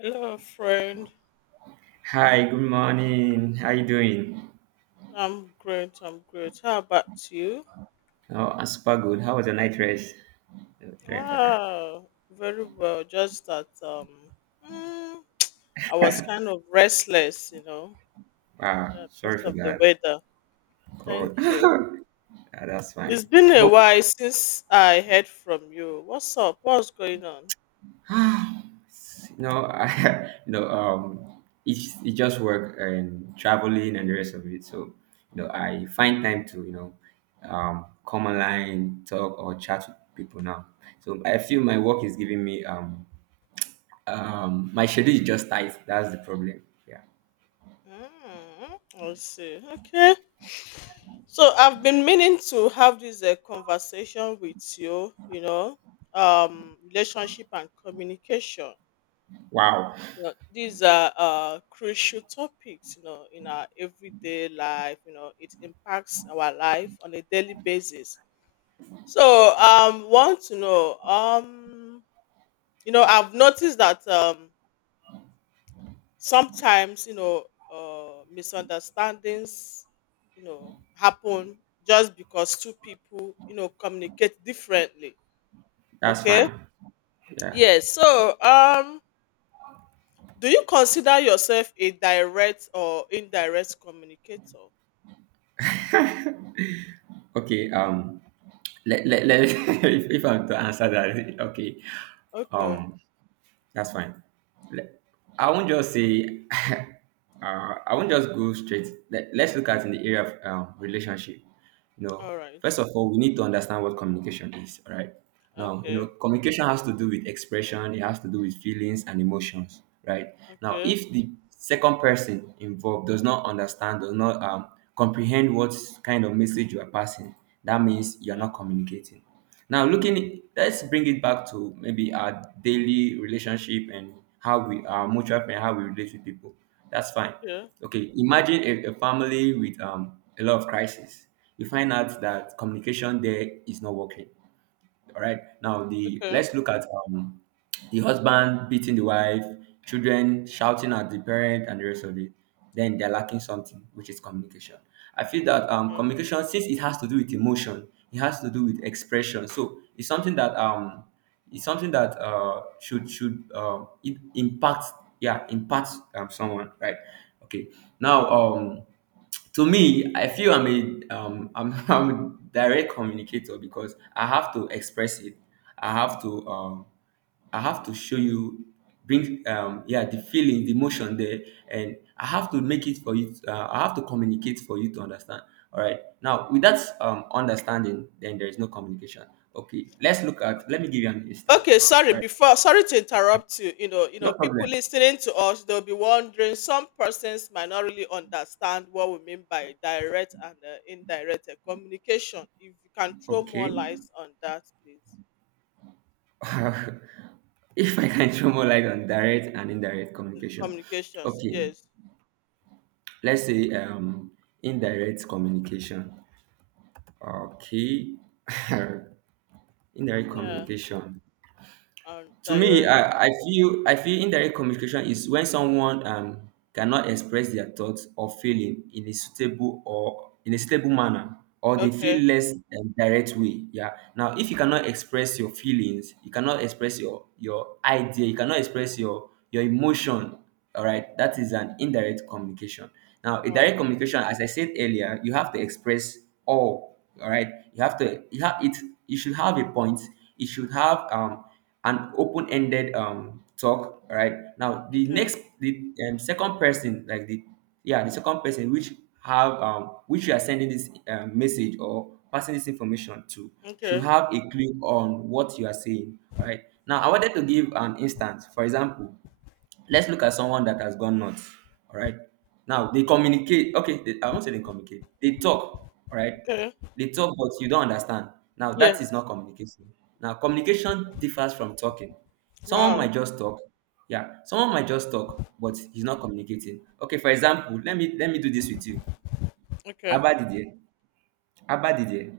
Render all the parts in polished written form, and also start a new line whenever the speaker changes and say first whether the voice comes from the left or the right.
left: Hello, friend.
right: Hi, good morning. How you doing?
left: I'm great. I'm great. How about you?
right: Oh, I'm super good. How was your night rest? Very important.
left: Wow, very well. Just that mm, I was kind of restless,
right: Wow,
left: yeah, because
right: sorry for
left: of the
right: that.
left: weather.
right: Oh,
left: Thank you.
right: yeah, that's fine.
left: It's been a
right: Hope.
left: while since I heard from you. What's up? What's going on?
right: No, I, no. It's it just work and traveling and the rest of it. So, I find time to come online, talk or chat with people now. So I feel my work is giving me my schedule is just tight. That's the problem. Yeah.
left: Mm, I see. Okay. So I've been meaning to have this conversation with you, relationship and communication.
right: Wow,
left: You know, these are crucial topics, in our everyday life. You know, it impacts our life on a daily basis. Want to know, I've noticed that sometimes misunderstandings, you know, happen just because two people, you know, communicate differently.
right: that's
left: Okay.
right: fine. Yeah.
left: Yes. Do you consider yourself a direct or indirect communicator?
right: Okay. Let let let. If I'm to answer that, okay.
left: Okay.
right: Um. That's fine. Le- I won't just say, I won't just go straight. Let's look at in the area of relationship. You know,
left: All right.
right: first of all, we need to understand what communication is. All right. Now, you know,
left: Okay.
right: communication has to do with expression. It has to do with feelings and emotions. Right. Now,
left: Okay.
right: if the second person involved does not understand, does not comprehend what kind of message you are passing, that means you are
left: Okay.
right: not communicating. Now, looking, let's bring it back to maybe our daily relationship and how we our mutual friend, how we relate with people. That's fine.
left: Okay.
right: Okay, imagine a family with a lot of crisis. You find out that communication there is not working. All right. Now the
left: Okay.
right: Let's look at the husband beating the wife, children shouting at the parent, and the rest of it. Then they're lacking something, which is communication. I feel that
left: Yeah.
right: communication, since it has to do with emotion, it has to do with expression. So it's something that should it impacts yeah impacts someone right. Okay. Now to me I feel I'm, I'm a direct communicator because I have to express it. I have to I have to show you, bring the feeling, the emotion there, and I have to make it for you. I have to communicate for you to understand. All right, now with that understanding, then there is no communication. Okay, let's look at let me give you an instant.
left: Okay,
right: All right.
left: sorry to interrupt you. You know,
right: No
left: people
right: problem.
left: listening to us, they'll be wondering, some persons might not really understand what we mean by direct and indirect communication. If you can throw more
right: Okay.
left: light on that, please.
right: If I can throw more light on direct and indirect communication.
left: Communications,
right: Okay,
left: yes.
right: let's say indirect communication. Okay. Indirect
left: Yeah,
right: communication
left: and
right: to me,
left: direct.
right: I feel indirect communication is when someone cannot express their thoughts or feeling in a suitable manner, or they
left: Okay.
right: feel less direct way, yeah. Now, if you cannot express your feelings, you cannot express your idea, you cannot express your emotion, all right, that is an indirect communication. Now a
left: Wow.
right: direct communication, as I said earlier, you have to express. All right. You have it, you should have a point, it should have an open-ended talk, right? now the
left: Okay.
right: next the Second person, like the yeah the second person which have which you are sending this message or passing this information to, should
left: Okay.
right: have a clue on what you are saying. All right. Now I wanted to give an instance. For example, let's look at someone that has gone nuts. All right. Now they communicate. Okay, I won't say they communicate. They talk. All right.
left: Okay.
right: They talk, but you don't understand. Now that is
left: Yes.
right: not communication. Now communication differs from talking. Someone
left: Wow.
right: might just talk. Yeah. Someone might just talk, but he's not communicating. Okay. For example, let me do this with you.
left: Okay.
right: Abba Didier. Abba Didier.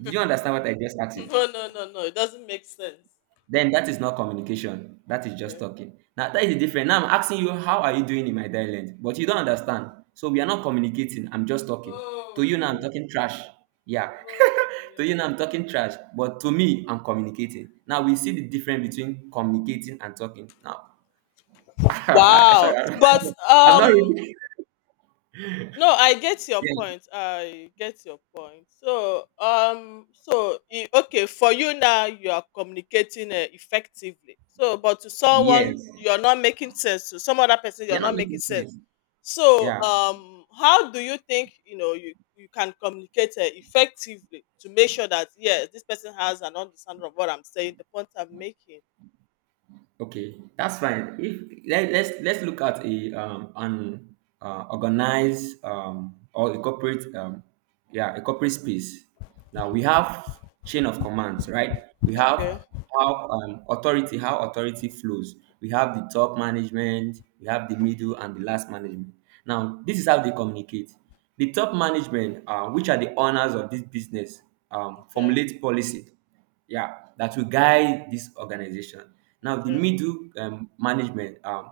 right: Did you understand what I just asked you?
left: No, no, no, no. It doesn't make sense.
right: Then that is not communication. That is just
left: Okay.
right: talking. Now that is the difference. Now I'm asking you, how are you doing in my dialect? But you don't understand. So we are not communicating. I'm just talking. To
left: Oh.
right: you now, I'm talking trash. Yeah. To
left: Okay.
right: you now, I'm talking trash. But to me, I'm communicating. Now we see the difference between communicating and talking. Now, sorry,
left: Wow. But
right: I'm not really.
left: No, I get your
right: Yeah.
left: point. I get your point. So for you now, you are communicating effectively. So, but to someone,
right: Yes.
left: you're not making sense. To some other person, you're
right: You're not
left: not making
right: making
left: sense.
right: sense. Yeah.
left: How do you think you can communicate effectively to make sure that yes, this person has an understanding of what I'm saying, the point I'm making.
right: Okay, that's fine. If let's look at a an organized or a corporate yeah a corporate space. Now we have chain of commands, right? We have
left: Okay.
right: how authority flows. We have the top management, we have the middle, and the last management. Now this is how they communicate. The top management, which are the owners of this business,
left: Okay.
right: formulate policy yeah that will guide this organization. Now the
left: Okay.
right: middle management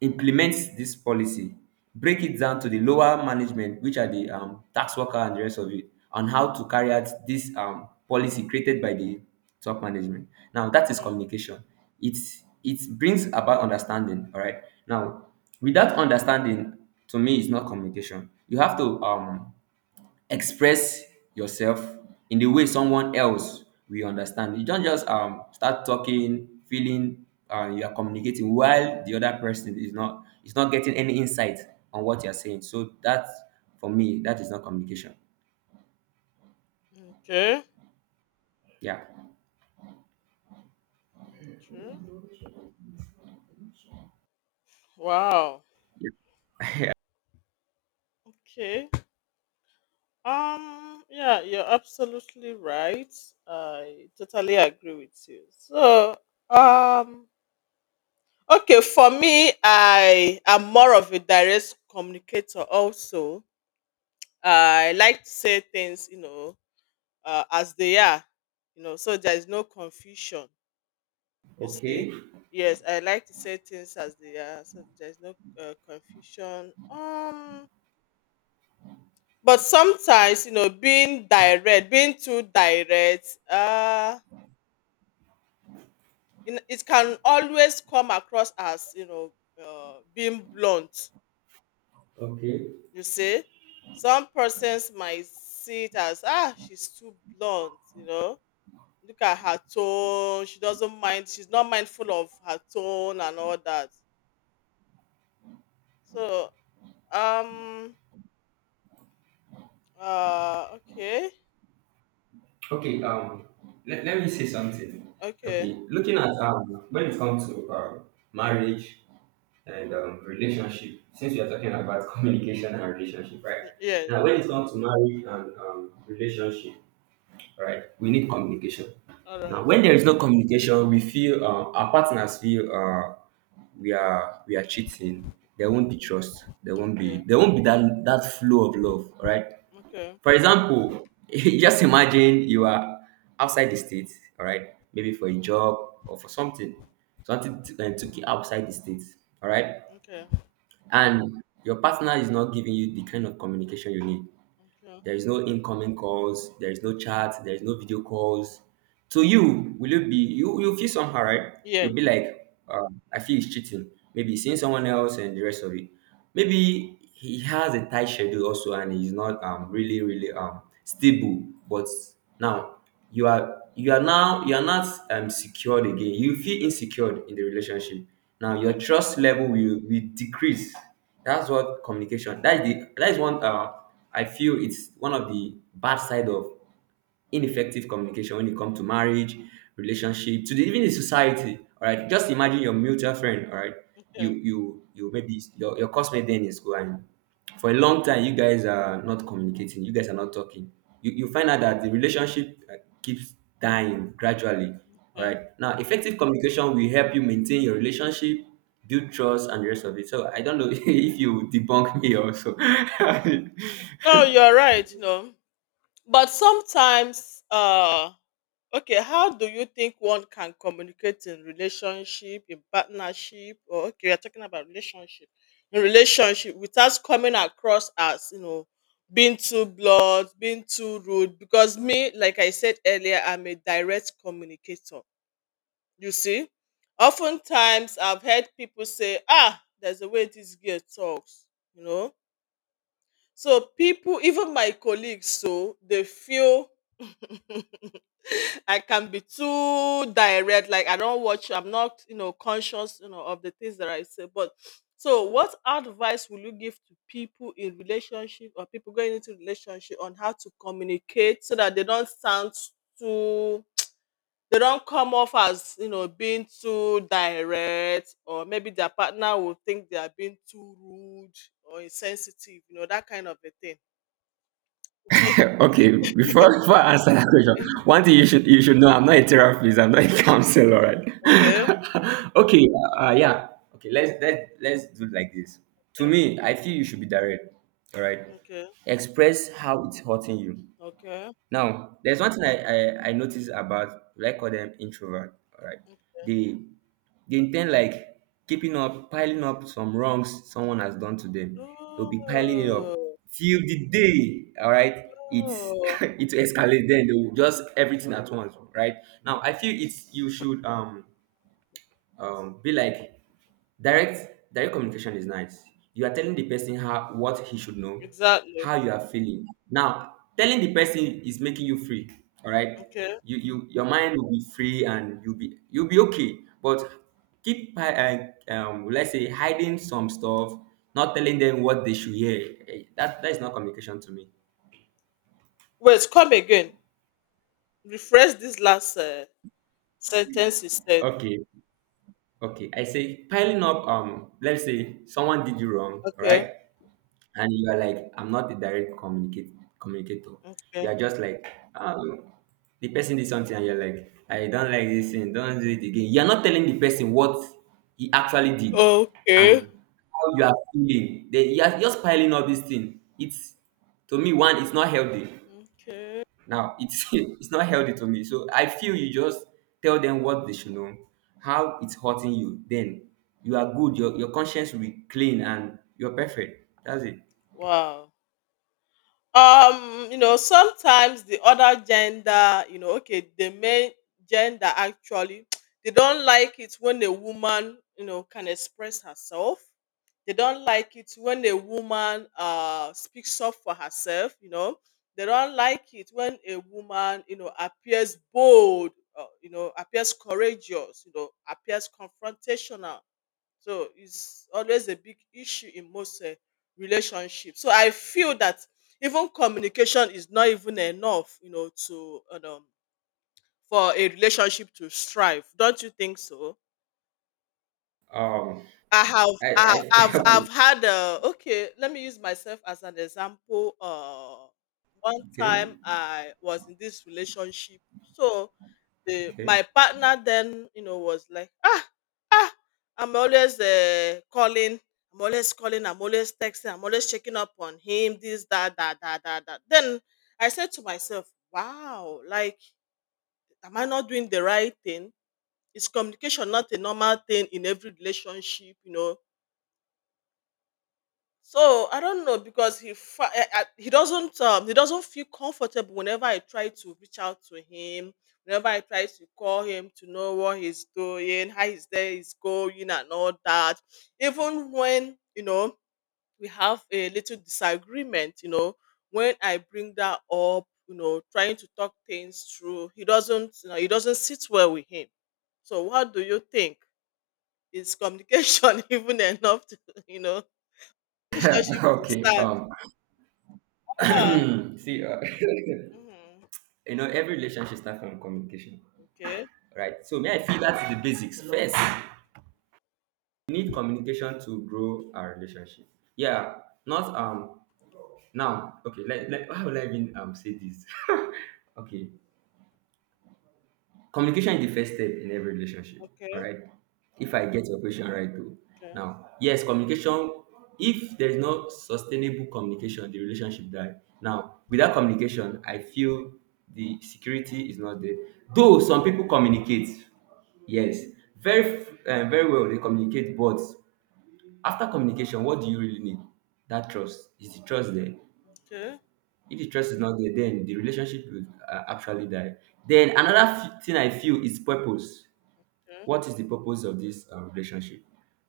right: implements this policy, break it down to the lower management, which are the tax worker and the rest of it, on how to carry out this policy created by the top management. Now that is
left: Mm,
right: communication. It it brings about understanding. All right. Now, without understanding, to me, it's not communication. You have to express yourself in the way someone else will understand. You don't just start talking, feeling you are communicating while the other person is not getting any insight on what you're saying. So that for me, that is not communication.
left: okay.
right: Yeah.
left: True. Wow.
right: Yeah.
left: Okay. Yeah, you're absolutely right. I totally agree with you. Um. Okay. For me, I am more of a direct communicator. Also, I like to say things, you know, as they are. You know, so there is no confusion. You see,
right: Okay.
left: yes, I like to say things as they are, so there's no confusion. But sometimes, you know, being direct, being too direct you it can always come across as, you know, being blunt.
right: Okay.
left: You see, some persons might see it as, ah, she's too blunt, you know, look at her tone, she doesn't mind, she's not mindful of her tone and all that. so um okay.
right: Okay, let me say something.
left: Okay.
right: Okay, looking at when it comes to marriage and relationship, since we are talking about communication and relationship, right?
left: Yes.
right: Now, when it comes to marriage and relationship, right? We need communication.
left: All right.
right: Now, when there is no communication, we feel our partners feel we are cheating. There won't be trust. There won't be
left: Okay.
right: that flow of love, right?
left: Okay.
right: For example, just imagine you are outside the state, all right, maybe for a job or for something, took you outside the state, all right,
left: Okay.
right: and your partner is not giving you the kind of communication you need.
left: Okay.
right: There is no incoming calls. There is no chat. There is no video calls. To you, will you be you? You feel somehow, right?
left: Yes.
right: You'll be like, I feel he's cheating. Maybe he's seeing someone else and the rest of it. Maybe he has a tight schedule also, and he's not really stable. But now you are not secured again. You feel insecure in the relationship. Now your
left: Yeah.
right: trust level will decrease. That's what communication. That is one. I feel it's one of the bad side of ineffective communication when it comes to marriage, relationship, even in society. All right, just imagine your mutual friend. All right,
left: Yeah.
right: you maybe your classmate then in school, and for a long time you guys are not communicating. You guys are not talking. You find out that the relationship keeps dying gradually. All
left: Yeah.
right: right, now effective communication will help you maintain your relationship, build trust, and the rest of it. So I don't know if you debunk me also.
left: No, you're right. You know, but sometimes, okay. How do you think one can communicate in relationship, in partnership, or okay, we are talking about relationship, in relationship, without coming across as, you know, being too blunt, being too rude? Because me, like I said earlier, I'm a direct communicator. You see, oftentimes I've heard people say, ah, there's a way this girl talks, you know. So people, even my colleagues, so they feel I can be too direct, like I don't watch, I'm not, you know, conscious, you know, of the things that I say. But so what advice will you give to people in relationship or people going into relationship on how to communicate so that they don't sound too, they don't come off as, you know, being too direct, or maybe their partner will think they are being too rude or insensitive, you know, that kind of a thing.
right: Okay, before I answer that question, one thing you should know, I'm not a therapist, I'm not a counselor,
left: Okay.
right: right? Okay, yeah, okay. Let's do it like this. To me, I feel you should be direct. All right,
left: Okay.
right: express how it's hurting you.
left: Okay.
right: Now, there's one thing I noticed about, like, I call them introvert, all right? They they intend, like, keeping up, piling up some wrongs someone has done to them. They'll be piling it up
left: Oh,
right: till the day, all right, it's
left: oh,
right: it will escalate. Then they'll just everything at once, right? Now I feel it's you should be like, direct communication is nice. You are telling the person how what he should know,
left: exactly.
right: how you are feeling. Now, telling the person is making you free. All right.
left: Okay.
right: Your mind will be free, and you'll be okay. But keep let's say hiding some stuff, not telling them what they should hear. Eh, that is not communication to me.
left: Wait, come again. Refresh this last sentence you said.
right: Okay. Okay. I say piling up, um, let's say someone did you wrong, all
left: Okay.
right: right? And you are like, I'm not a direct communicate communicator. You are
left: Okay.
right: just like, um the person did something and you're like, I don't like this thing, don't do it again. You're not telling the person what he actually did
left: Okay.
right: and how you are feeling. Then you're just piling up this thing. It's, to me, one it's not healthy.
left: Okay.
right: Now it's it's not healthy to me. So I feel you just tell them what they should know, how it's hurting you, then you are good. Your conscience will be clean and you're perfect. That's it.
left: Wow. You know, sometimes the other gender, you know, okay, the main gender actually they don't like it when a woman, you know, can express herself, they don't like it when a woman speaks up for herself, you know, they don't like it when a woman, you know, appears bold, you know, appears courageous, you know, appears confrontational. So it's always a big issue in most relationships. So I feel that even communication is not even enough, you know, to for a relationship to strive. Don't you think so?
right: Um,
left: I have, I,
right: I
left: I've had. Okay, let me use myself as an example. One time
right: okay,
left: I was in this relationship, so the
right: okay,
left: my partner then, you know, was like, ah, ah, I'm always calling, I'm always calling, I'm always texting, I'm always checking up on him, this that that that that that. Then I said to myself, wow, like, am I not doing the right thing? Is communication not a normal thing in every relationship, you know? So I don't know because he fa- eh, eh, he doesn't feel comfortable whenever I try to reach out to him, whenever I try to call him to know what he's doing, how his day is going, and all that. Even when, you know, we have a little disagreement, you know, when I bring that up, you know, trying to talk things through, he doesn't, he doesn't sit well with him. So what do you think? Is communication even enough to, you know, relationship to
right: okay.
left: stand? Ah.
right: See, uh,
left: Mhm.
right: you know, every relationship starts from communication,
left: Okay.
right: right? So, me, I feel that's the basics. First, we need communication to grow our relationship. Yeah, not now. Okay, let, how will I even say this? Okay, communication is the first step in every relationship. All
left: Okay.
right: right. If I get your question right, though.
left: Okay.
right: Now, yes, communication. If there is no sustainable communication, the relationship die. Now, without communication, I feel the security is not there. Though some people communicate, yes, very very well they communicate, but after communication, what do you really need? That trust, is the trust there?
left: Okay.
right: If the trust is not there, then the relationship will actually die. Then another thing I feel is purpose, what is the purpose of this relationship?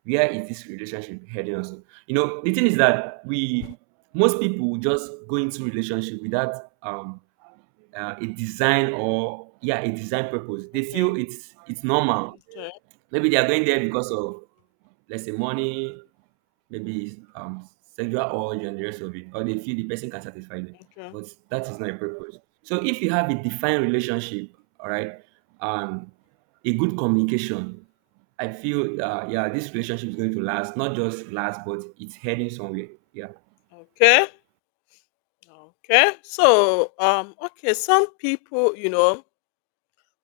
right: Where is this relationship heading us? You know, the thing is that we, most people will just go into relationship without um, a design, or yeah, a design purpose. They feel
left: Okay.
right: it's normal.
left: Okay.
right: Maybe they are going there because of, let's say, money, maybe sexual urge and the rest of it, or they feel the person can satisfy them.
left: Okay.
right: But that is not a purpose. So if you have a defined relationship, all right, and a good communication, I feel yeah, this relationship is going to last, not just last, but it's heading somewhere. Yeah.
left: Okay. Okay. Okay. Some people, you know,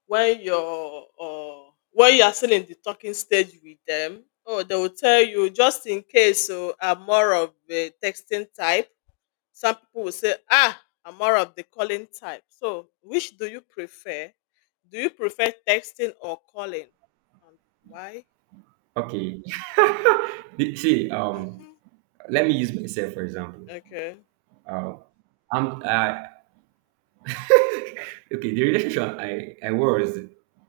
left: when you are still in the talking stage with them, oh, they will tell you, just in case. So, I'm more of a texting type. Some people will say, ah, I'm more of the calling type. So, which do you prefer? Do you prefer texting or calling, and why?
right: Okay. See, let me use myself for example.
left: Okay.
right: Uh, I'm okay. The relationship I was,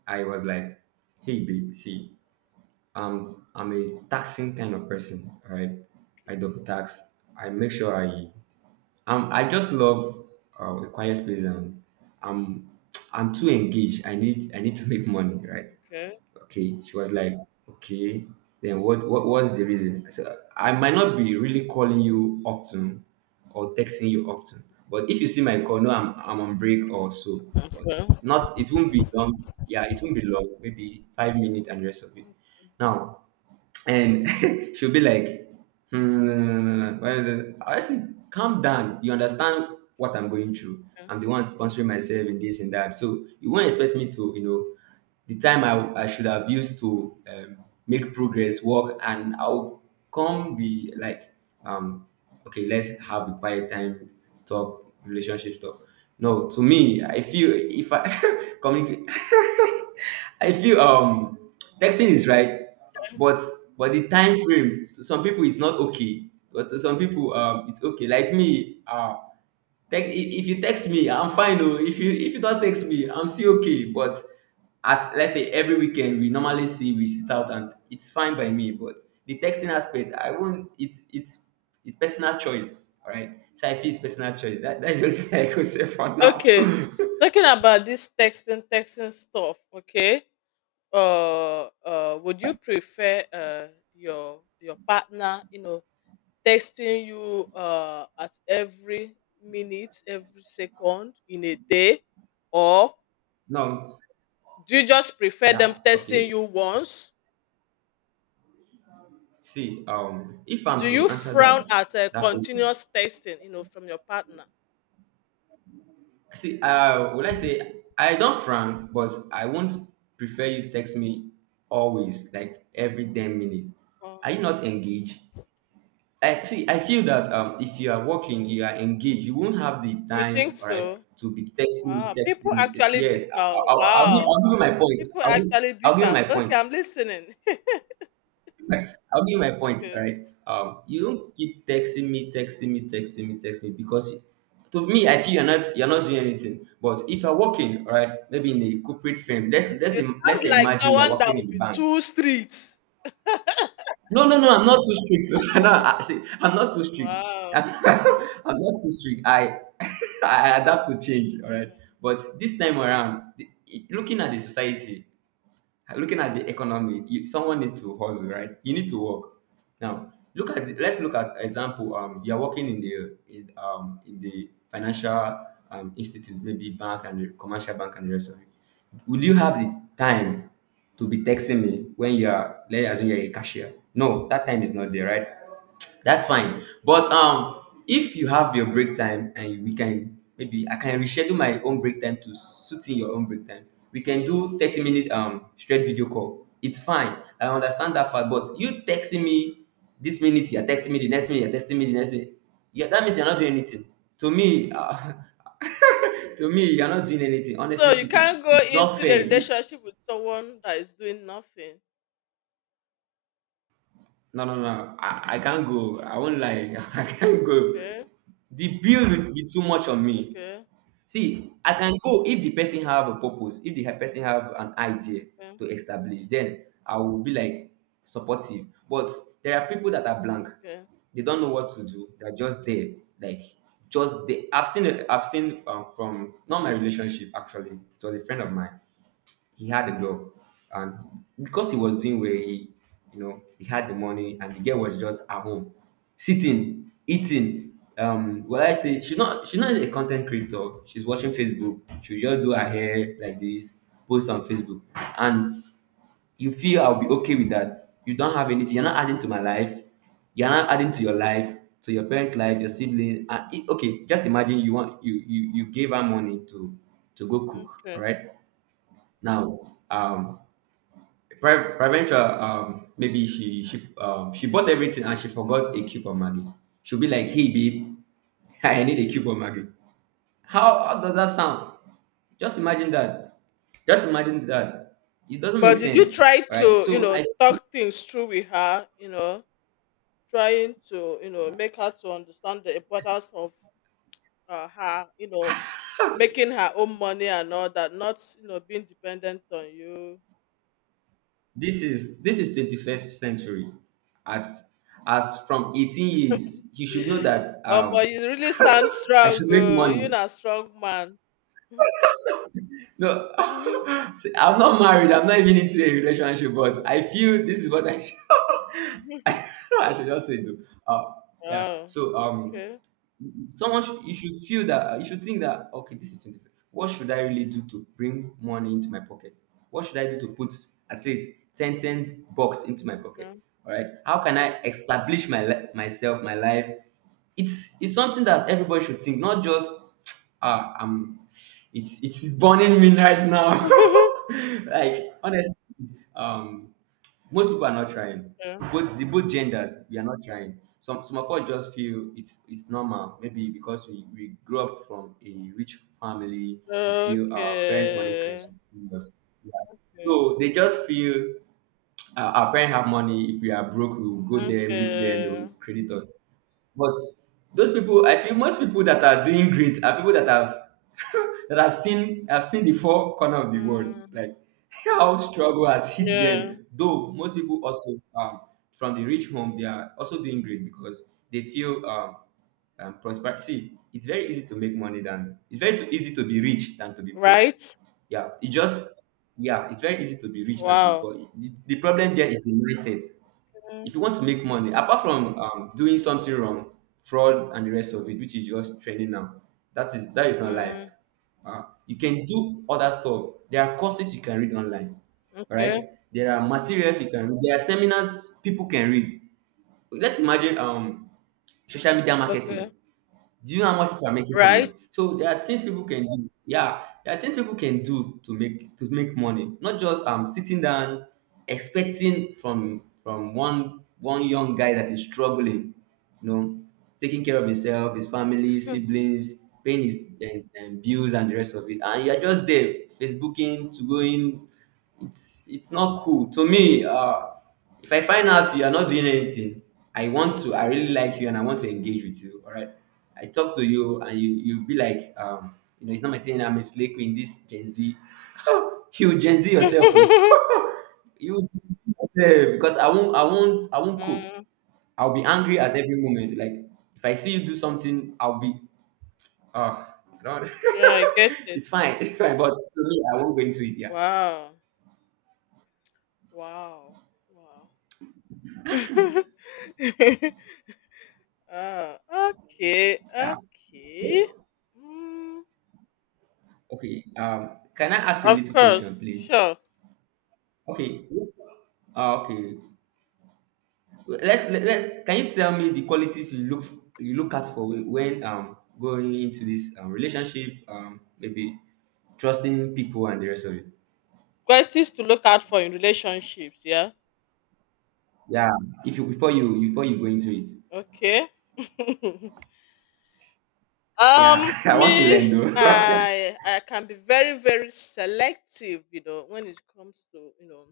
right: I was like, hey babe, see. I'm a taxing kind of person, all right? I double tax. I make sure I just love a quiet place, and I'm I'm too engaged. I need to make money, right?
left: Okay.
right: Okay. She was like, okay, then what's the reason? I said, I might not be really calling you often or texting you often, but if you see my call, no, I'm on break or so. But
left: Well,
right: not, it won't be long. Yeah, it won't be long, maybe 5 minutes and the rest of it. Now, and she'll be like, hmm, I said, calm down. You understand what I'm going through.
left: yeah.
right: I'm the one sponsoring myself in this and that. So you won't expect me to, you know, the time I should have used to make progress work, and I'll come be like, um, okay, let's have a quiet time, talk, relationship talk. No, to me, I feel if I communicate, I feel texting is right, but but the time frame, so some people it's not okay, but to some people it's okay. Like me, if you text me, I'm fine. Oh, if you, if you don't text me, I'm still okay, but at, let's say every weekend we normally see, we sit out, and it's fine by me. But the texting aspect, I won't, it's personal choice, all right? So I feel it's personal choice. That's the only thing I could say for now.
left: Okay. Talking about this texting, texting stuff. Okay. Would you prefer your partner, you know, texting you at every minute, every second in a day, or
right: No,
left: do you just prefer them
right: yeah, okay.
left: texting you once?
right: See, if
left: Do
right: I'm
left: you
right: to answer that
left: frown at
right: that question,
left: continuous texting, you know, from your partner?
right: see, would I say I don't frown, but I won't prefer you text me always, like every damn minute.
left: Oh,
right: Are you not engaged? I see. I feel that if you are working, you are engaged. You won't have the
left: you think
right: time, all right,
left: so?
right: to be texting me,
left: Wow, people
right: texting me.
left: actually
right: Yes, I, I,
left: differ.
right: I'll, I'll give.
left: Wow.
right: I'll give you my point.
left: People
right: I'll give.
left: actually
right: I'll give you
left: differ.
right: my
left: Okay,
right: point.
left: I'm listening.
right: Like, I'll give you my point,
left: Okay.
right: right? You don't keep texting me, texting me, texting me, text me, because to me, I feel you're not doing anything. But if you're working, all right, maybe in a corporate firm,
left: You, you
right: let's
left: sound
right: say
left: like
right: imagine you're
left: someone that
right: working in
left: would
right: the
left: be
right: bank.
left: two streets.
right: No, no, no, I'm not too strict. No, I see, I'm not too strict.
left: Wow.
right: I'm,
left: mhm,
right: I'm not too strict. I I adapt to change, all right.
left: mhm.
right: But this time around, the, looking at the society, looking at the economy, you, someone need to hustle, right? You need to work. Now look at the, let's look at example, you're working in the in the financial institute, maybe bank and the commercial bank and the rest of it. Will you have the time to be texting me when you are, let's assume you're a cashier? No, that time is not there, right? That's fine. But if you have your break time, and we can, maybe I can reschedule my own break time to suit in your own break time. We can do 30 minute straight video call. It's fine. I understand that far. But you texting me this minute, you're texting me the next minute, you're texting me the next minute. Yeah, that means you're not doing anything. To me, to me, you're not doing anything.
left: So
right: Honestly
left: you
right: speaking,
left: can't go
right: it's not
left: into a
right: fair. You-
left: relationship with someone that is doing nothing.
right: No, no, no. I can't go. I won't lie. I can't go.
left: Okay.
right: The bill would be too much on me.
left: Okay.
right: See, I can go if the person have a purpose, if the person have an idea
left: Okay.
right: to establish, then I will be like supportive. But there are people that are blank.
left: Okay.
right: They don't know what to do. They're just there, like just there. I've seen it. I've seen from not my relationship actually. It was a friend of mine. He had a girl, and because he was doing well, he, you know, he had the money, and the girl was just at home, sitting, eating, well, I say she's not, she's not a content creator. She's watching Facebook. She'll just do her hair like this, post on Facebook, and you feel I'll be okay with that? You don't have anything. You're not adding to my life, you're not adding to your life, to your parent life, your sibling, and it, okay, just imagine you want, you gave her money to go
left: Mm,
right: cook, all
left: okay.
right: right? Now, Praventra, maybe she bought everything and she forgot a cube of Maggie. She'll be like, "Hey, babe, I need a cube of Maggie." How does that sound? Just imagine that. Just imagine that. It doesn't make
left: But did you
right: sense,
left: try
right: right?
left: to, you
right: So
left: know,
right: I think
left: talk things through with her, you know, trying to, you know, make her to understand the importance of her, you know, making her own money and all that, not, you know, being dependent on you.
right: this is 21st century. At, as from 18 years, you should know that
left: But you really sound
right: I
left: strong.
right: should make
left: You're
right: money.
left: a strong man.
right: No,
left: Mhm,
right: I'm not married. I'm not even into a relationship, but
left: mhm,
right: I feel this is what I should,
left: mhm.
right: I should just say. Though. Uh, yeah.
left: Wow.
right: So
left: Okay.
right: You should feel, that you should think that okay, this is 25. What should I really do to bring money into my pocket? What should I do to put at least 10 bucks into my pocket?
left: Okay.
right: All right. How can I establish myself, my life? It's something that everybody should think, not just ah, I'm, it's burning me right now.
left: okay.
right: Like, honestly, um, most people are not trying. Both, the both genders, we are not trying. Some of us just feel it's normal. Maybe because we grew up from a rich family, we feel our parents' money can
left: Okay.
right: sustain us. Yeah.
left: Okay.
right: So they just feel. Our parents have money. If we are broke, we will go there, meet them, they
left: Okay.
right: will credit us. But those people, I feel most people that are doing great are people that have that have seen, have seen the four corner of the world.
left: Mm,
right: Like, how struggle has hit
left: yeah.
right: them. Though most people also from the rich home, they are also doing great because they feel prosperity. It's very easy to make money than, it's very too easy to be rich than to be poor.
left: Right?
right: Yeah, it just, yeah, it's very easy to be rich than to be
left: Wow.
right: poor. The problem there is the mindset.
left: Mm,
right: If you want to make money, apart from doing something wrong, fraud and the rest of it, which is just training now, that is not life.
left: mm,
right: You can do other stuff. There are courses you can read online, all right?
left: okay.
right: There are materials you can read. There are seminars people can read. Let's imagine social media marketing.
left: Okay.
right: Do you know how much people are making from it?
left: Right?
right: So there are things people can do. Yeah, there are things people can do to make money. Not just sitting down expecting from from one young guy that is struggling, you know, taking care of himself, his family, siblings, paying his, and bills and the rest of it. And you're just there, Facebooking, to going, it's not cool to me. If I find out you are not doing anything, I want to. I really like you, and I want to engage with you. All right, I talk to you, and you be like, it's not my thing. I'm a slave in this Gen Z. You Gen Z yourself, oh. You yourself, because I won't cope.
left: mm,
right: I'll be angry at every moment. Like if I see you do something, I'll be, oh, I don't.
left: yeah, I get it.
right: It's fine, it's fine. But to me, I won't go into it. Yeah,
left: Wow. Wow. Wow. Ah, okay.
right: yeah.
left: Okay.
right: So,
left: Mm,
right: Okay. Can I ask a
left: of
right: little question,
left: course.
right: please?
left: Sure.
right: Okay. Ah. Okay. Let's let, let Can you tell me the qualities you look at for when going into this relationship, maybe trusting people and the rest of it.
left: Qualities to look out for in relationships. Yeah.
right: Yeah. If you before you go into it.
left: Okay.
right: Yeah. I want to
left: Me,
right: learn though.
left: I can be very, very selective, you know, when it comes to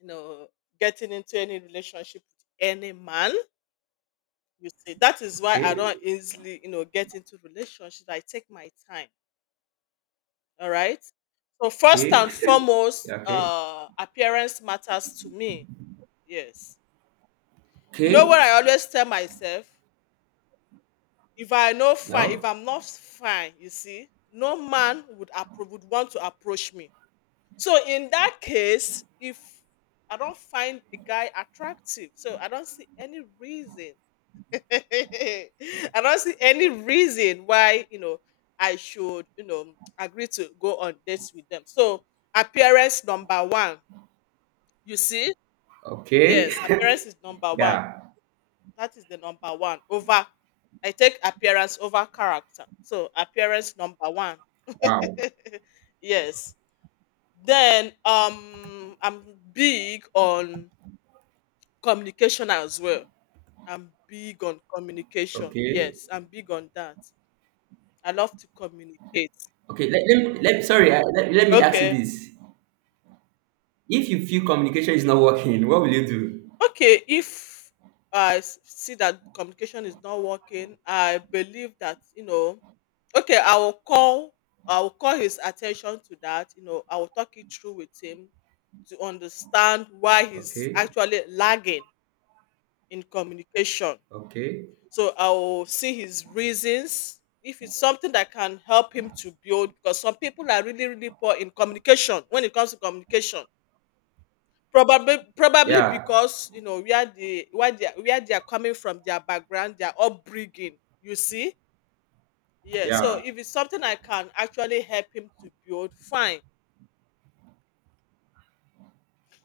left: you know getting into any relationship with any man. You see, that is why I
right: Okay.
left: don't easily, you know, get into relationships. I take my time. All right. So first
right: Okay.
left: and
right: Yeah,
left: foremost,
right: okay.
left: appearance matters to me. Yes. You
right: Okay.
left: know what I always tell myself? If I know fine, if
right: No.
left: I'm not fine, you see, no man would would want to approach me. So in that case, if I don't find the guy attractive, so I don't see any reason. I don't see any reason why, you know, I should, you know, agree to go on dates with them. So appearance number one. You see,
right: Okay.
left: yes, appearance is number one.
right: Yeah.
left: That is the number one over. I take appearance over character. So appearance number one.
right: Wow.
left: yes. Then I'm big on communication as well. I'm big on communication.
right: Okay.
left: Yes, I'm big on that. I love to communicate.
right: Okay. Let, let, me- let Sorry. Let me ask you
left: Okay.
right: this. If you feel communication is not working, what will you do?
left: Okay, if see that communication is not working, I believe that, you know, okay, I will call his attention to that, you know, I will talk it through with him to understand why he's
right: Okay.
left: actually lagging in communication.
right: Okay.
left: So I'll see his reasons. If it's something that can help him to build, because some people are really, really poor in communication when it comes to communication. Probably
right: Yeah.
left: because, you know, where the where they are coming from, their background, their upbringing. You see, yeah. So
right: Yeah.
left: if it's something I can actually help him to build, fine.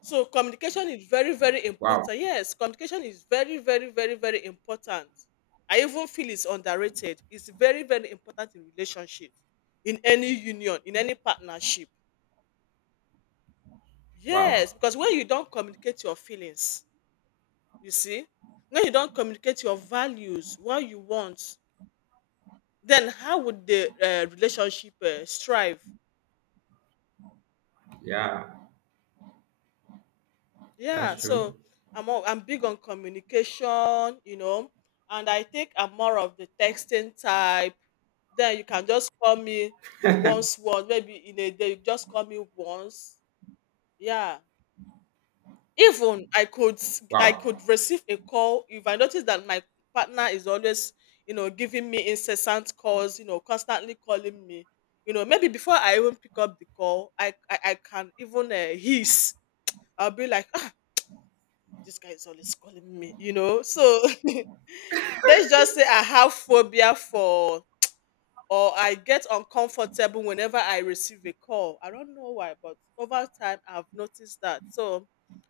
left: So communication is very, very
right: Wow.
left: important. Yes, communication is very, very, very, very important. I even feel it's underrated. It's very, very important in relationships, in any union, in any partnership. Yes,
right: Wow.
left: because when you don't communicate your feelings, you see, when you don't communicate your values, what you want, then how would the relationship strive?
right: Yeah. That's
left: Yeah, so
right: true.
left: I'm big on communication, you know, and I think I'm more of the texting type. Then you can just call me once, maybe in a day you just call me once. Yeah. Even I could
right: Wow.
left: receive a call if I notice that my partner is always, you know, giving me incessant calls, you know, constantly calling me. You know, maybe before I even pick up the call, I can even hiss. I'll be like, ah, this guy is always calling me, you know. So let's just say I have phobia for or I get uncomfortable whenever I receive a call. I don't know why, but over time I've noticed that. So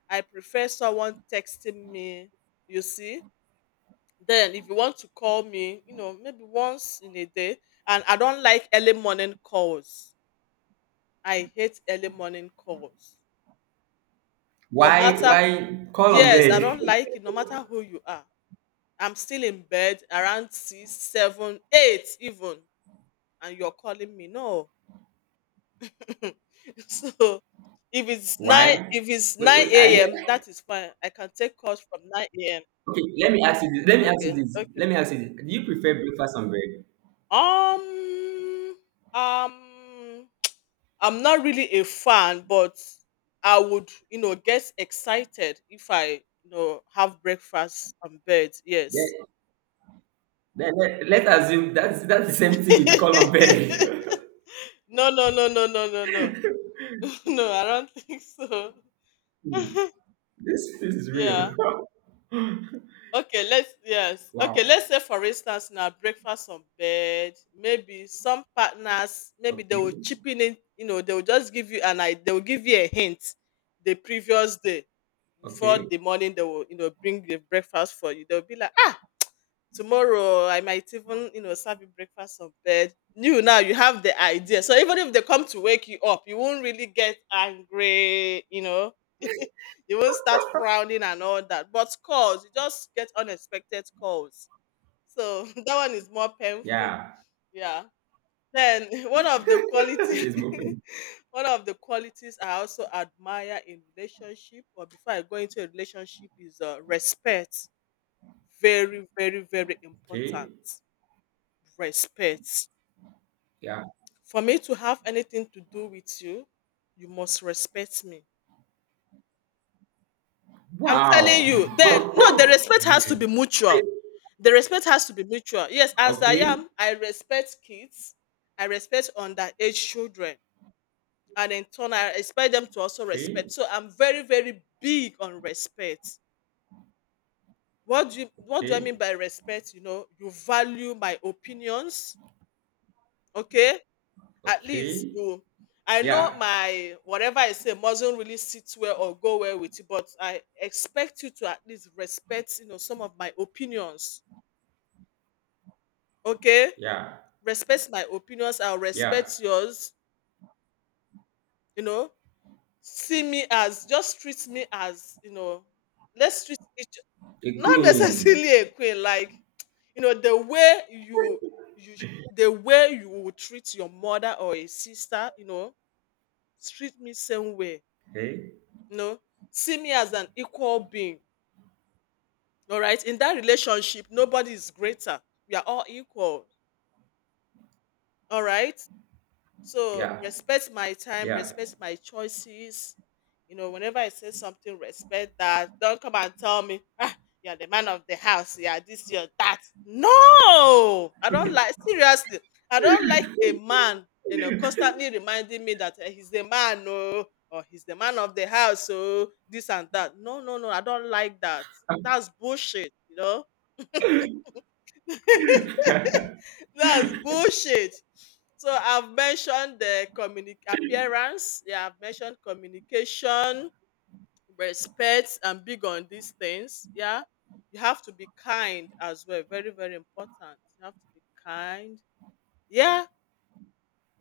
left: I prefer someone texting me, you see. Then if you want to call me, you know, maybe once in a day. And I don't like early morning calls. I hate early morning calls. No
right: why
left: matter,
right: why call on
left: yes, I
right: bed?
left: don't like it, no matter who you are. I'm still in bed around six, seven, eight even, and you're calling me. No, so
right: Why,
left: if it's
right: wait,
left: nine
right: wait,
left: a.m. that is fine. I can take calls from nine a.m.
right: okay, let me ask you this, let me ask you
left: Okay,
right: this
left: okay.
right: let me ask you this do you prefer breakfast on bed?
left: Um, um, I'm not really a fan, but I would, you know, get excited if I, you know, have breakfast on bed. Yes.
right: Let's assume that's the same thing with call on bed.
left: No, no, no, no, no, no, no. No, I don't think so.
right: Hmm, this is real.
left: Yeah. Okay, let's yes. Okay,
right: Wow.
left: let's say for instance now breakfast on bed. Maybe some partners, maybe they will
right: Okay.
left: chipping in. You know, they will just give you an idea. They will give you a hint the previous day before
right: Okay.
left: the morning. They will, you know, bring the breakfast for you. They'll be like, "Ah, tomorrow I might even, you know, serve you breakfast on bed. You now you have the idea. So even if they come to wake you up, you won't really get angry, you know. You won't start frowning and all that. But calls, you just get unexpected calls. So that one is more painful.
right: Yeah.
left: Yeah. Then one of the
right: This
left: quality
right: is moving.
left: one of the qualities I also admire in relationship or before I go into a relationship is respect. Very, very, very
right: Okay.
left: important respect.
right: Yeah.
left: For me to have anything to do with you, you must respect me. I'm telling
right: Wow.
left: you, then no, the respect has to be
right: Wait.
left: mutual. The respect has to be mutual. Yes, as I
right: Okay.
left: am, I respect kids, I respect underage children, and in turn, I expect them to also respect.
right: Okay.
left: So I'm very, very big on respect. What do I
right: Okay.
left: mean by respect? You know, you value my opinions, okay? At least
right: Okay.
left: you I know
right: Yeah.
left: my whatever I say mustn't really sit well or go well with you, but I expect you to at least respect, you know, some of my opinions. Okay?
right: Yeah.
left: Respect my opinions, I'll
right: Yeah.
left: respect yours, you know. See me as, just treat me as, you know, let's treat each
right: A
left: not
right: queen.
left: necessarily a queen, like you know, the way you you the way you would treat your mother or a sister, you know, treat me same way.
right: Okay.
left: No, see me as an equal being. All right. In that relationship, nobody is greater. We are all equal. All right. So
right: Yeah.
left: respect my time,
right: Yeah.
left: respect my choices. You know, whenever I say something, respect that. Don't come and tell me, ah, you're the man of the house, yeah, this, you're that. No, I don't like, seriously. I don't like a man, you know, constantly reminding me that eh, he's the man, oh, or he's the man of the house, so this and that. No, no, no, I don't like that.
right: Um,
left: That's bullshit, you know. That's bullshit. So I've mentioned the appearance. Yeah, I've mentioned communication, respect, and big on these things. Yeah, you have to be kind as well. Very, very important. You have to be kind. Yeah,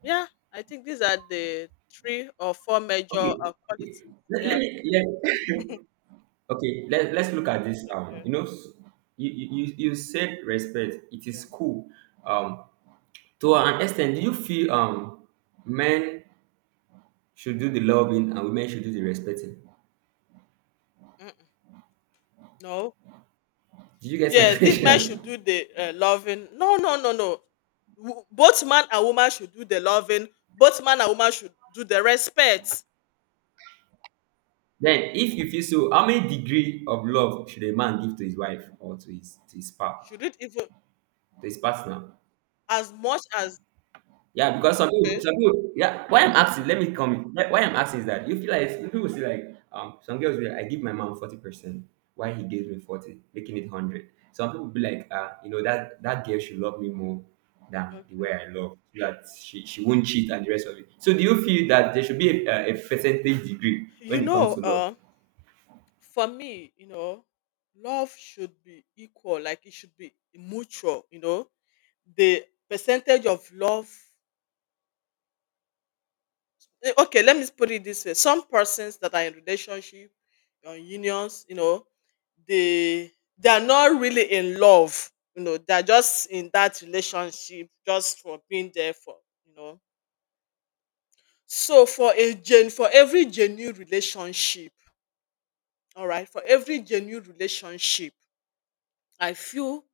left: yeah. I think these are the three or four major
right: okay. Okay.
left: qualities.
right: Let, let
left: Yeah.
right: me let Okay. Let's look at this. Um,
left: Okay.
right: you know, s- you, you you you said respect. It
left: Okay.
right: is cool. Um, to an extent, do you feel men should do the loving and women should do the respecting?
left: Mm-mm. No.
right: Did you get my
left: Yes, if men should do
right: question?
left: the loving, no, no, no, no. W- Both man and woman should do the loving. Both man and woman should do the respect.
right: Then, if you feel so, how many degree of love should a man give to his wife or
left: Should it even
right: to his partner?
left: as much as
right: Yeah, because some people,
left: okay,
right: some people, yeah. Why I'm asking?
left: okay,
right: Let me come. Why I'm asking is that you feel like people say like some girls will be like, I give my mom 40%, why he gave me 40, making it 100. Some people be like, ah, you know that that girl should love me more than the way
left: okay.
right: I love, so that she won't cheat and the rest of it. So do you feel that there should be a percentage degree
left: You
right: when it comes
left: know,
right: to love?
left: for me, you know, love should be equal. Like it should be mutual. You know, the percentage of love. Eh, okay, let me put it this way, some persons that are in relationship or unions, you know, they they are not really in love, you know, they're just in that relationship just for being there for, you know. So for every genuine relationship, all right, for every genuine relationship, I feel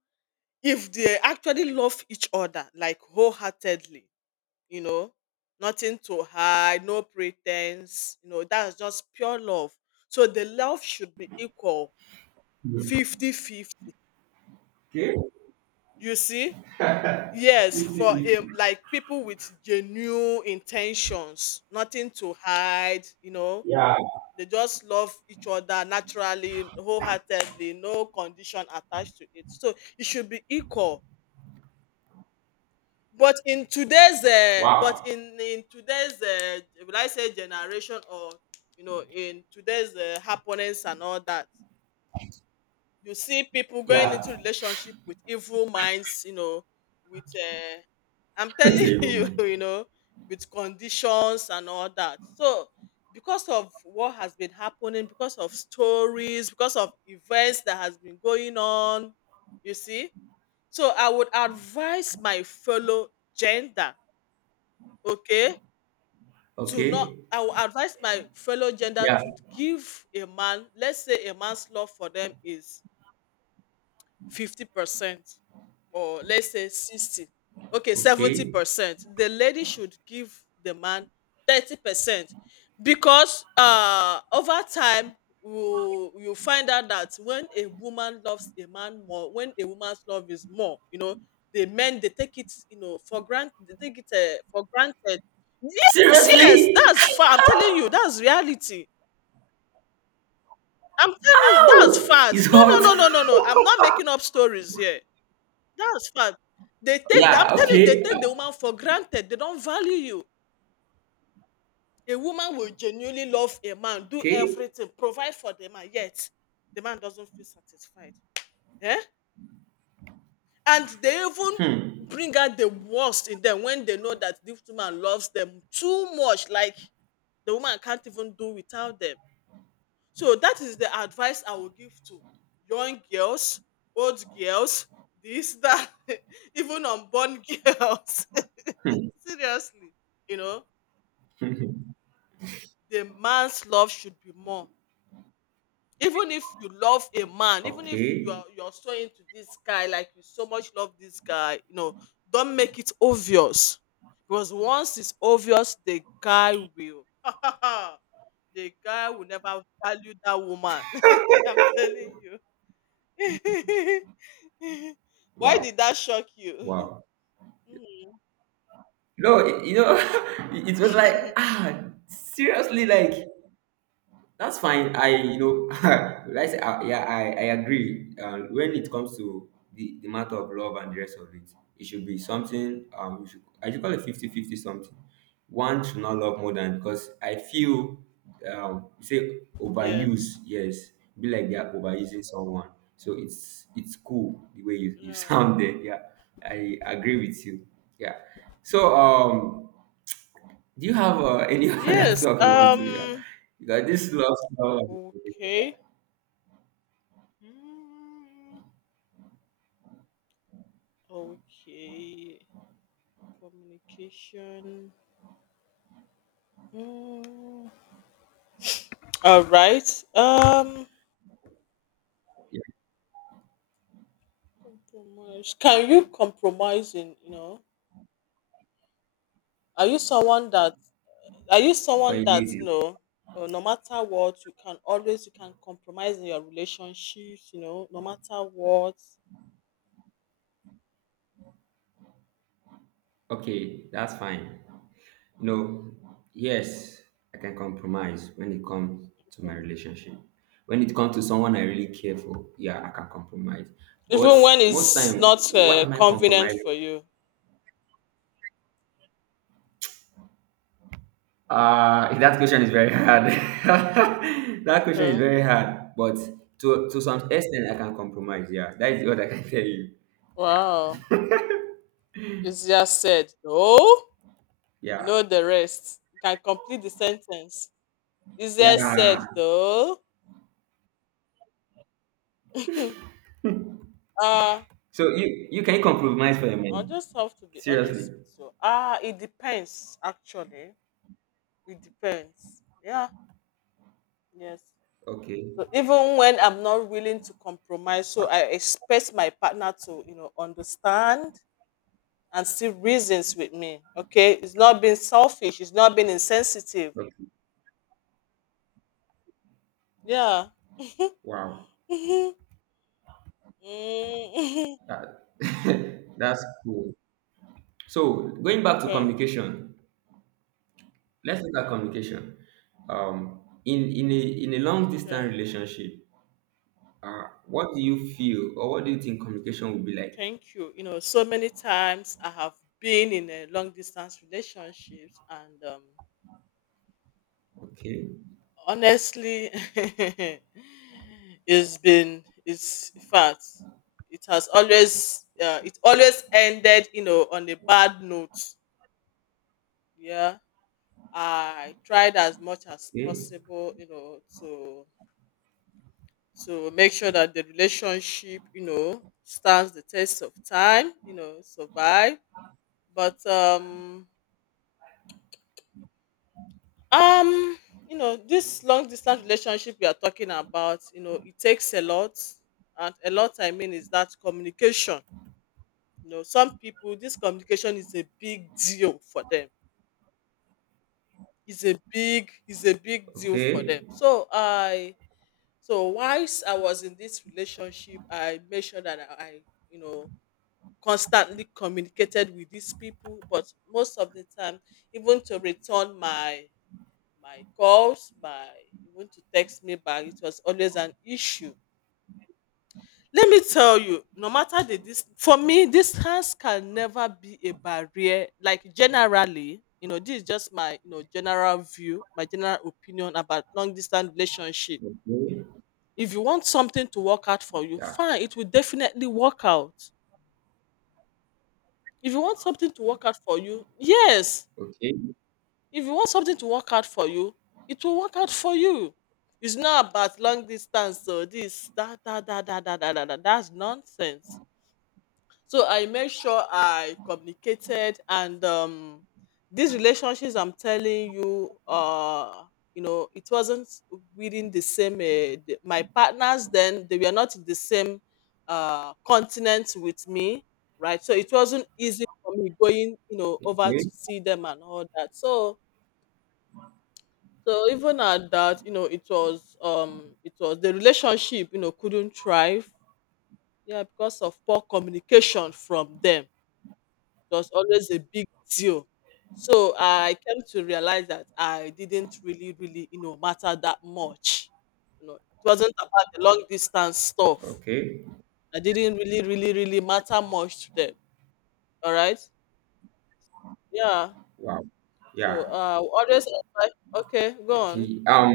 left: if they actually love each other like wholeheartedly, you know, nothing to hide, no pretense, you know, that's just pure love. So the love should be equal, 50-50.
right: Okay.
left: You see? Yes, for like people with genuine intentions, nothing to hide, you know,
right: Yeah.
left: they just love each other naturally, wholeheartedly, no condition attached to it. So it should be equal, but in today's but
right: Wow.
left: in today's will I say generation or, you know, in today's happenings and all that, you see people going into
right: Yeah.
left: relationship with evil minds, you know, with I'm telling
right: Save your
left: you
right: money.
left: you know, with conditions and all that. So because of what has been happening, because of stories, because of events that has been going on, you see, so I would advise my fellow gender, okay, to not
right: Okay.
left: I will advise my fellow gender
right: Yeah.
left: to give a man, let's say a man's love for them is 50%, or let's say 60, okay, seventy
right: Okay.
left: percent the lady should give the man 30%, because uh, over time, you find out that when a woman loves a man more, when a woman's love is more, you know, the men, they take it, you know, for granted, they take it for granted. Yes, yes,
right: Seriously?
left: that's far, I'm telling you, that's reality. I'm telling you, that's
right: Ow!
left: fact,
right: It's
left: no,
right: hot.
left: no, no, no, no, no, I'm not making up stories here. That's fact. They take I'm
right: Yeah.
left: telling you, they
right: Okay.
left: take the woman for granted. They don't value you. A woman will genuinely love a man, do
right: Okay.
left: everything, provide for the man, yet the man doesn't feel satisfied. Eh? And they even
right: Hmm.
left: bring out the worst in them when they know that this woman loves them too much, like the woman can't even do without them. So that is the advice I will give to young girls, old girls, this, that, even unborn girls.
right: Hmm.
left: Seriously, you know, the man's love should be more. Even if you love a man, even if
right: Okay.
left: you're so into this guy, like you so much love this guy, you know, don't make it obvious. Because once it's obvious, the guy will. The guy will never value that woman. I'm telling you. Why
right: Wow.
left: did that shock you?
right: Wow.
left: Mhm,
right: No, it was like, ah, seriously, like,
left: mhm.
right: that's fine. I, will I say, yeah, I agree. When it comes to the matter of love and the rest of it, it should be something, I should call it 50-50 something. One should not love more than, because I feel, you say
left: Yes.
right: overuse, yes, be like they are overusing someone. So it's cool the way you
left: Yeah.
right: sound there. Yeah, I agree with you. Yeah. So, do you have any other
left: Yes.
right: talk you want to? Yeah, because this love story, yeah,
left: Okay. Mm. Okay. Communication. Mm. All right.
right: yeah,
left: Compromise. Can you compromise? In, you know, are you someone that are you
right: for a
left: someone that
right: lady.
left: you know? No matter what, you can always, you can compromise in your relationships. You know, no matter what.
right: Okay, that's fine. No, yes, I can compromise when it comes to my relationship. When it comes to someone I really care for, yeah, I can compromise. But
left: Even when
right: most
left: it's
right: time,
left: not
right: what am I
left: convenient
right: compromising?
left: for you.
right: That question is very hard. That question is
left: Okay.
right: very hard. But to some extent, I can compromise. Yeah, that is what I can tell you. Yeah,
left: Wow. Easier said, though. You
right: yeah.
left: know the rest. You can complete the sentence. Easier
right: Yeah.
left: said, though. uh,
right: So you can compromise for a
left: I'll
right: man.
left: just have to be
right: Seriously.
left: honest with you. Ah, it depends, actually. It depends. Yeah. Yes.
right: Okay.
left: So even when I'm not willing to compromise, so I expect my partner to, you know, understand and still reasons with me. Okay, it's not being selfish. It's not being insensitive.
right: Okay.
left: Yeah.
right: Wow.
left: Mhm. Mm,
right: That, that's cool. So going back to
left: okay.
right: communication, let's look at communication. Um, in in a in a long distance
left: Okay.
right: relationship, what do you feel or what do you think communication will be like?
left: Thank you. You know, so many times I have been in a long distance relationships, and
right: Okay.
left: honestly, it's in fact, it has always it always ended, you know, on a bad note. Yeah. I tried as much as
right: Okay.
left: possible, you know, to make sure that the relationship, you know, stands the test of time, you know, survive. But um, you know, this long distance relationship we are talking about, you know, it takes a lot. And a lot I mean is that communication. You know, some people, this communication is a big deal for them. It's a big deal for them.
right: Okay.
left: So I. So whilst I was in this relationship, I made sure that you know, constantly communicated with these people. But most of the time, even to return my my calls, my even to text me back, it was always an issue. Let me tell you, no matter the this for me, distance can never be a barrier. Like generally, you know, this is just my, you know, general view, my general opinion about long distance relationship.
right: Okay.
left: If you want something to work out for you,
right: Yeah.
left: fine, it will definitely work out. If you want something to work out for you, yes.
right: Okay.
left: If you want something to work out for you, it will work out for you. It's not about long distance, so this, that. That's nonsense. So I made sure I communicated and these relationships I'm telling you, you know it wasn't within the same my partners then they were not in the same continent with me, right? So it wasn't easy for me going, you know, over to
right: Okay.
left: see them and all that. So so even at that, you know, it was the relationship, you know, couldn't thrive, yeah, because of poor communication from them. It was always a big deal. So I came to realize that I didn't really, really, you know, matter that much. You know, it wasn't about the long distance stuff.
right: Okay.
left: I didn't really, really, really matter much to them. All right. Yeah.
right: Wow.
left: So
right: Yeah.
left: always advise. Okay, go on.
right: Okay.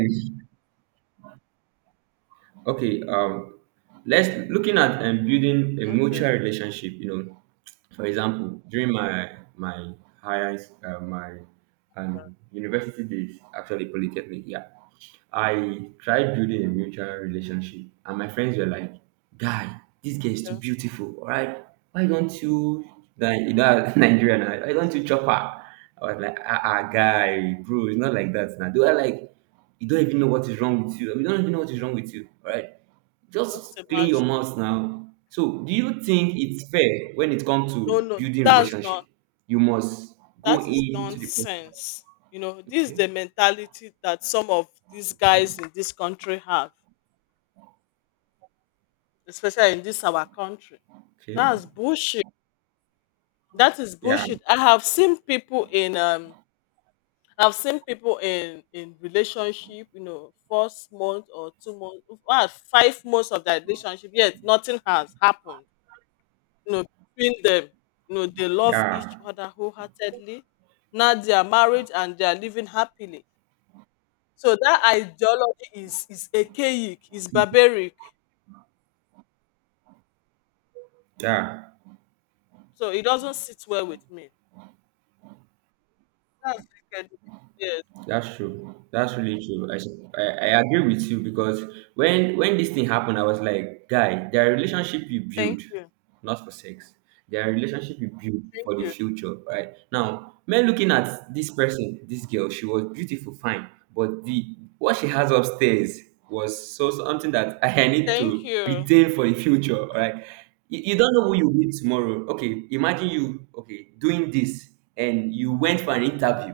right: Okay, let's looking at and building a
left: Okay.
right: mutual relationship. You know, for example, during my my higher uh, my
left: Yeah,
right: um, university days, actually polytechnic, yeah. I tried building a mutual relationship, and my friends were like, "Guy, this girl is too
left: yeah,
right: beautiful. All right, why don't you?" Then, Nigerian. "Why don't you chop her?" I was like, "Ah, guy, bro, it's not like that now. Do I like, you don't even know what is wrong with you. You don't even know what is
left: yeah.
right: wrong with you. All right,
left: Just
right: just clean your
left: imagine.
right: mouth now." So, do you think it's fair when it comes
left: No,
right: to
left: no,
right: building
left: that's
right: relationship?
left: not.
right: You must go
left: That is
right: into the
left: nonsense. You know, this is
right: okay,
left: the mentality that some of these guys in this country have, especially in this our country.
right: okay,
left: That's bullshit. That is
right: yeah,
left: bullshit. I have seen people in um, I've seen people in relationship, you know, first month or 2 months, well, 5 months of that relationship, yet nothing has happened. You know, between them, you know, they love each
right: yeah.
left: other wholeheartedly. Now they are married and they are living happily. So that ideology is archaic, is barbaric.
right: Yeah,
left: So it doesn't sit well with me. That's wicked. Yes.
right: that's true. That's really true. I, I agree with you, because when this thing happened, I was like, guy, there are relationship you
left: Thank
right: build,
left: you.
right: not for sex. There are relationship you build
left: Thank
right: for the
left: you.
right: future, right? Now, men looking at this person, this girl, she was beautiful, fine, but the what she has upstairs was so something that I need
left: Thank
right: to
left: you.
right: retain for the future, all right? You don't know who you meet tomorrow. Okay, imagine you, okay, doing this and you went for an interview.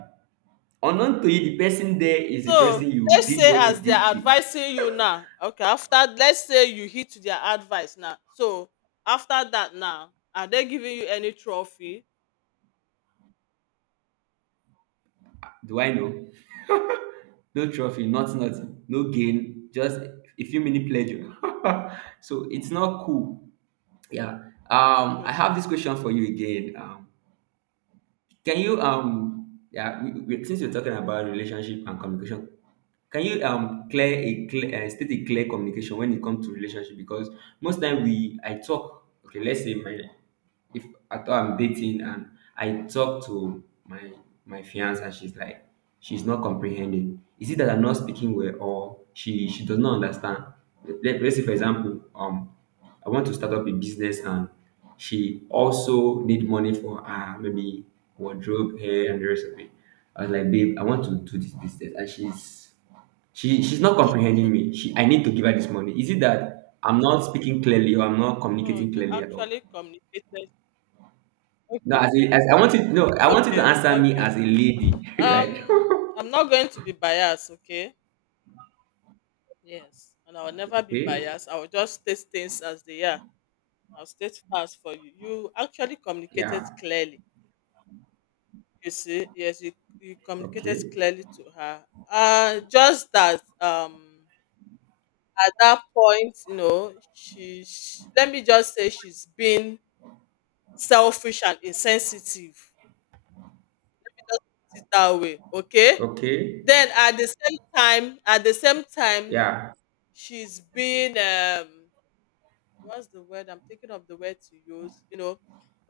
right: Unknown to you, the person there is the
left: So
right: person you
left: let's
right: did
left: say
right: what you
left: as they're
right: did with.
left: advising you now. Okay, after let's say you hit their advice now. So after that now, are they giving you any trophy?
right: Do I know? No trophy, not nothing, no gain, just a few minute pleasure. So it's not cool. Yeah. I
left: Okay.
right: have this question for you again. Can you yeah, since you're talking
left: Okay.
right: about relationship and communication, can you clear a clear state a clear communication when it comes to relationship? Because most time we I talk, okay, let's say my if I thought I'm dating, and I talk to my fiance, and she's like, she's not comprehending. Is it that I'm not speaking well, or she does not understand? Let's say, for example, I want to start up a business, and she also need money for her, maybe wardrobe, hair, and the rest of it. I was like, babe, I want to do this business, and she's not comprehending me. She, I need to give her this money. Is it that I'm not speaking clearly, or I'm not
left: No,
right: communicating
left: you
right: clearly at all?
left: actually communicated.
right: No,
left: Okay.
right: as, a, as I want you no, I want you to
left: Okay.
right: answer me
left: Okay.
right: as a lady, right?
left: Um, I'm not going to be biased, okay? Yes. And I will never be
right: Okay,
left: biased. I will just state things as they are. I'll state facts for you. You actually communicated
right: yeah,
left: clearly. You see, yes, you communicated
right: okay,
left: clearly to her. Just that at that point, you know, she let me just say she's been selfish and insensitive. Put it that way, okay?
right: okay,
left: Then at the same time, at the same time,
right: yeah,
left: she's been what's the word? I'm thinking of the word to use. You know,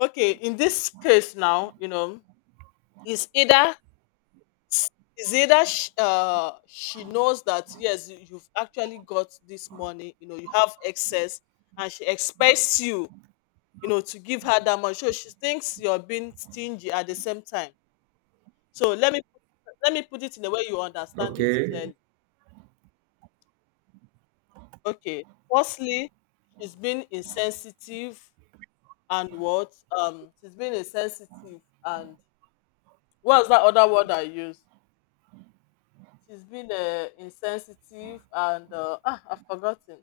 left: okay. In this case now, you know, it's either is either she knows that, yes, you've actually got this money, you know, you have excess, and she expects you, you know, to give her that much, so she thinks you're being stingy at the same time. So let me put it in a way you understand this
right: okay.
left: clearly. Okay, firstly, she's been insensitive and what she's been insensitive and, what's that other word I use? She's been insensitive and I've forgotten.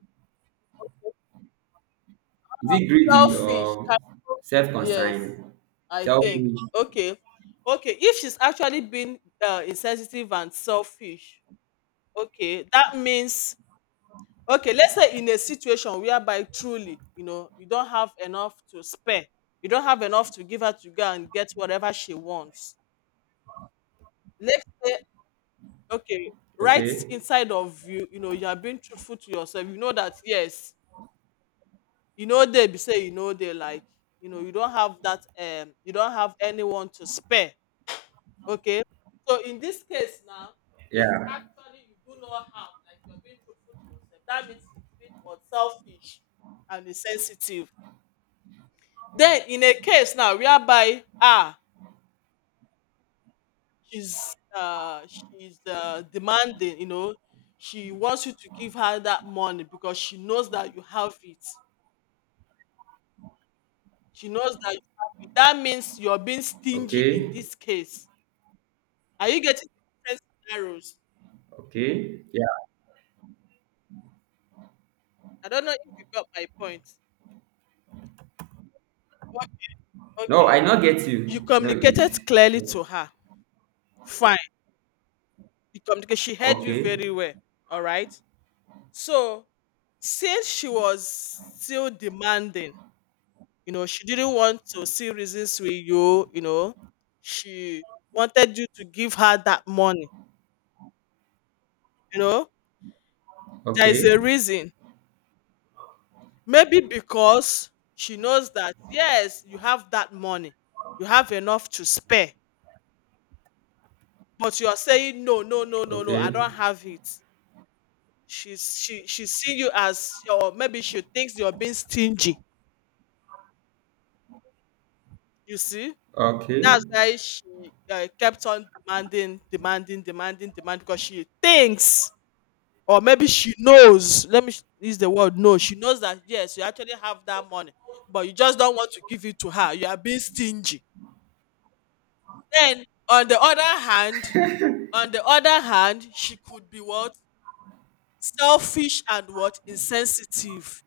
right: Is it greedy
left: Selfish,
right: or
left: caro, yes,
right: self-concerned,
left: I
right: selfish?
left: think. Okay. Okay, if she's actually been, insensitive and selfish, okay, that means, okay, let's say in a situation whereby truly, you know, you don't have enough to spare, you don't have enough to give her to go and get whatever she wants. Let's say, okay, right
right: Okay,
left: inside of you, you know, you are being truthful to yourself. You know that, yes, you know they be say, you know they like, you know you don't have that you don't have anyone to spare. Okay, so in this case now, if
right: yeah,
left: actually you do not have, like you're being truthful to yourself, that means you being what, selfish and insensitive. Then in a case now whereby, ah, she's demanding, you know, she wants you to give her that money because she knows that you have it. She knows that you have it. That means you're being stingy in
right: okay,
left: this case. Are you getting the different scenarios?
right: okay, yeah.
left: I don't know if you got my point. But okay.
right: No, I not get
left: You
right: you. No, it's
left: communicated
right: it's
left: clearly to her. Fine. You communicate, she heard you
right: okay,
left: very well. All right. So since she was still demanding, you know, she didn't want to see reasons with you, you know, she wanted you to give her that money, you know. There is a
right: okay,
left: reason. Maybe because she knows that yes, you have that money. You have enough to spare. But you are saying, "No, no, no, no, no, I
right: okay,
left: don't have it." She's she seeing you as, or maybe she thinks you're being stingy, you see?
right: okay,
left: That's why she, kept on demanding, demanding, demanding, demanding because she thinks, or maybe she knows, let me use the word "know." She knows that, yes, you actually have that money, but you just don't want to give it to her. You are being stingy. Then on the other hand, on the other hand, she could be what? Selfish and what? Insensitive.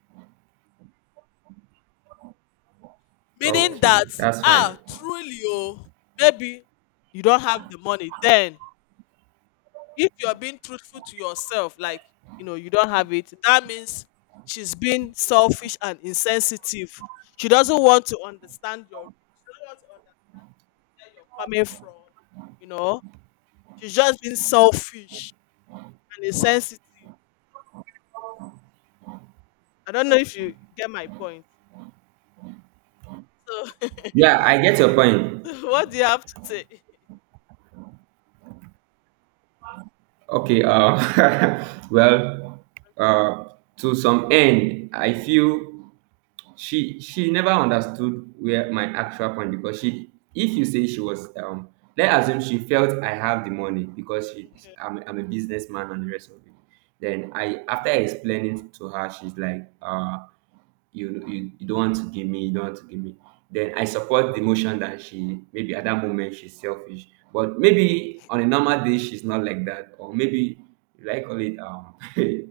left: Meaning
right: okay.
left: that,
right: That's
left: ah,
right: fine.
left: truly, oh, maybe you don't have the money. Then if you're being truthful to yourself, like, you know you don't have it, that means she's being selfish and insensitive. She doesn't want to understand your, she doesn't want to understand where you're coming from, you know. She's just being selfish and insensitive. I don't know if you get my point. So,
right: Yeah, I get your point.
left: so what do you have to say?
right: Okay, well, uh, to some end, I feel she never understood where my actual point, because she if you say she was, let's assume she felt I have the money, because she
left: Okay,
right: i'm, I'm a businessman and the rest of it. Then I, after explaining to her, she's like, you don't want to give me, you don't want to give me. Then I support the motion that she, maybe at that moment, she's selfish, but maybe on a normal day she's not like that, or maybe, like, call it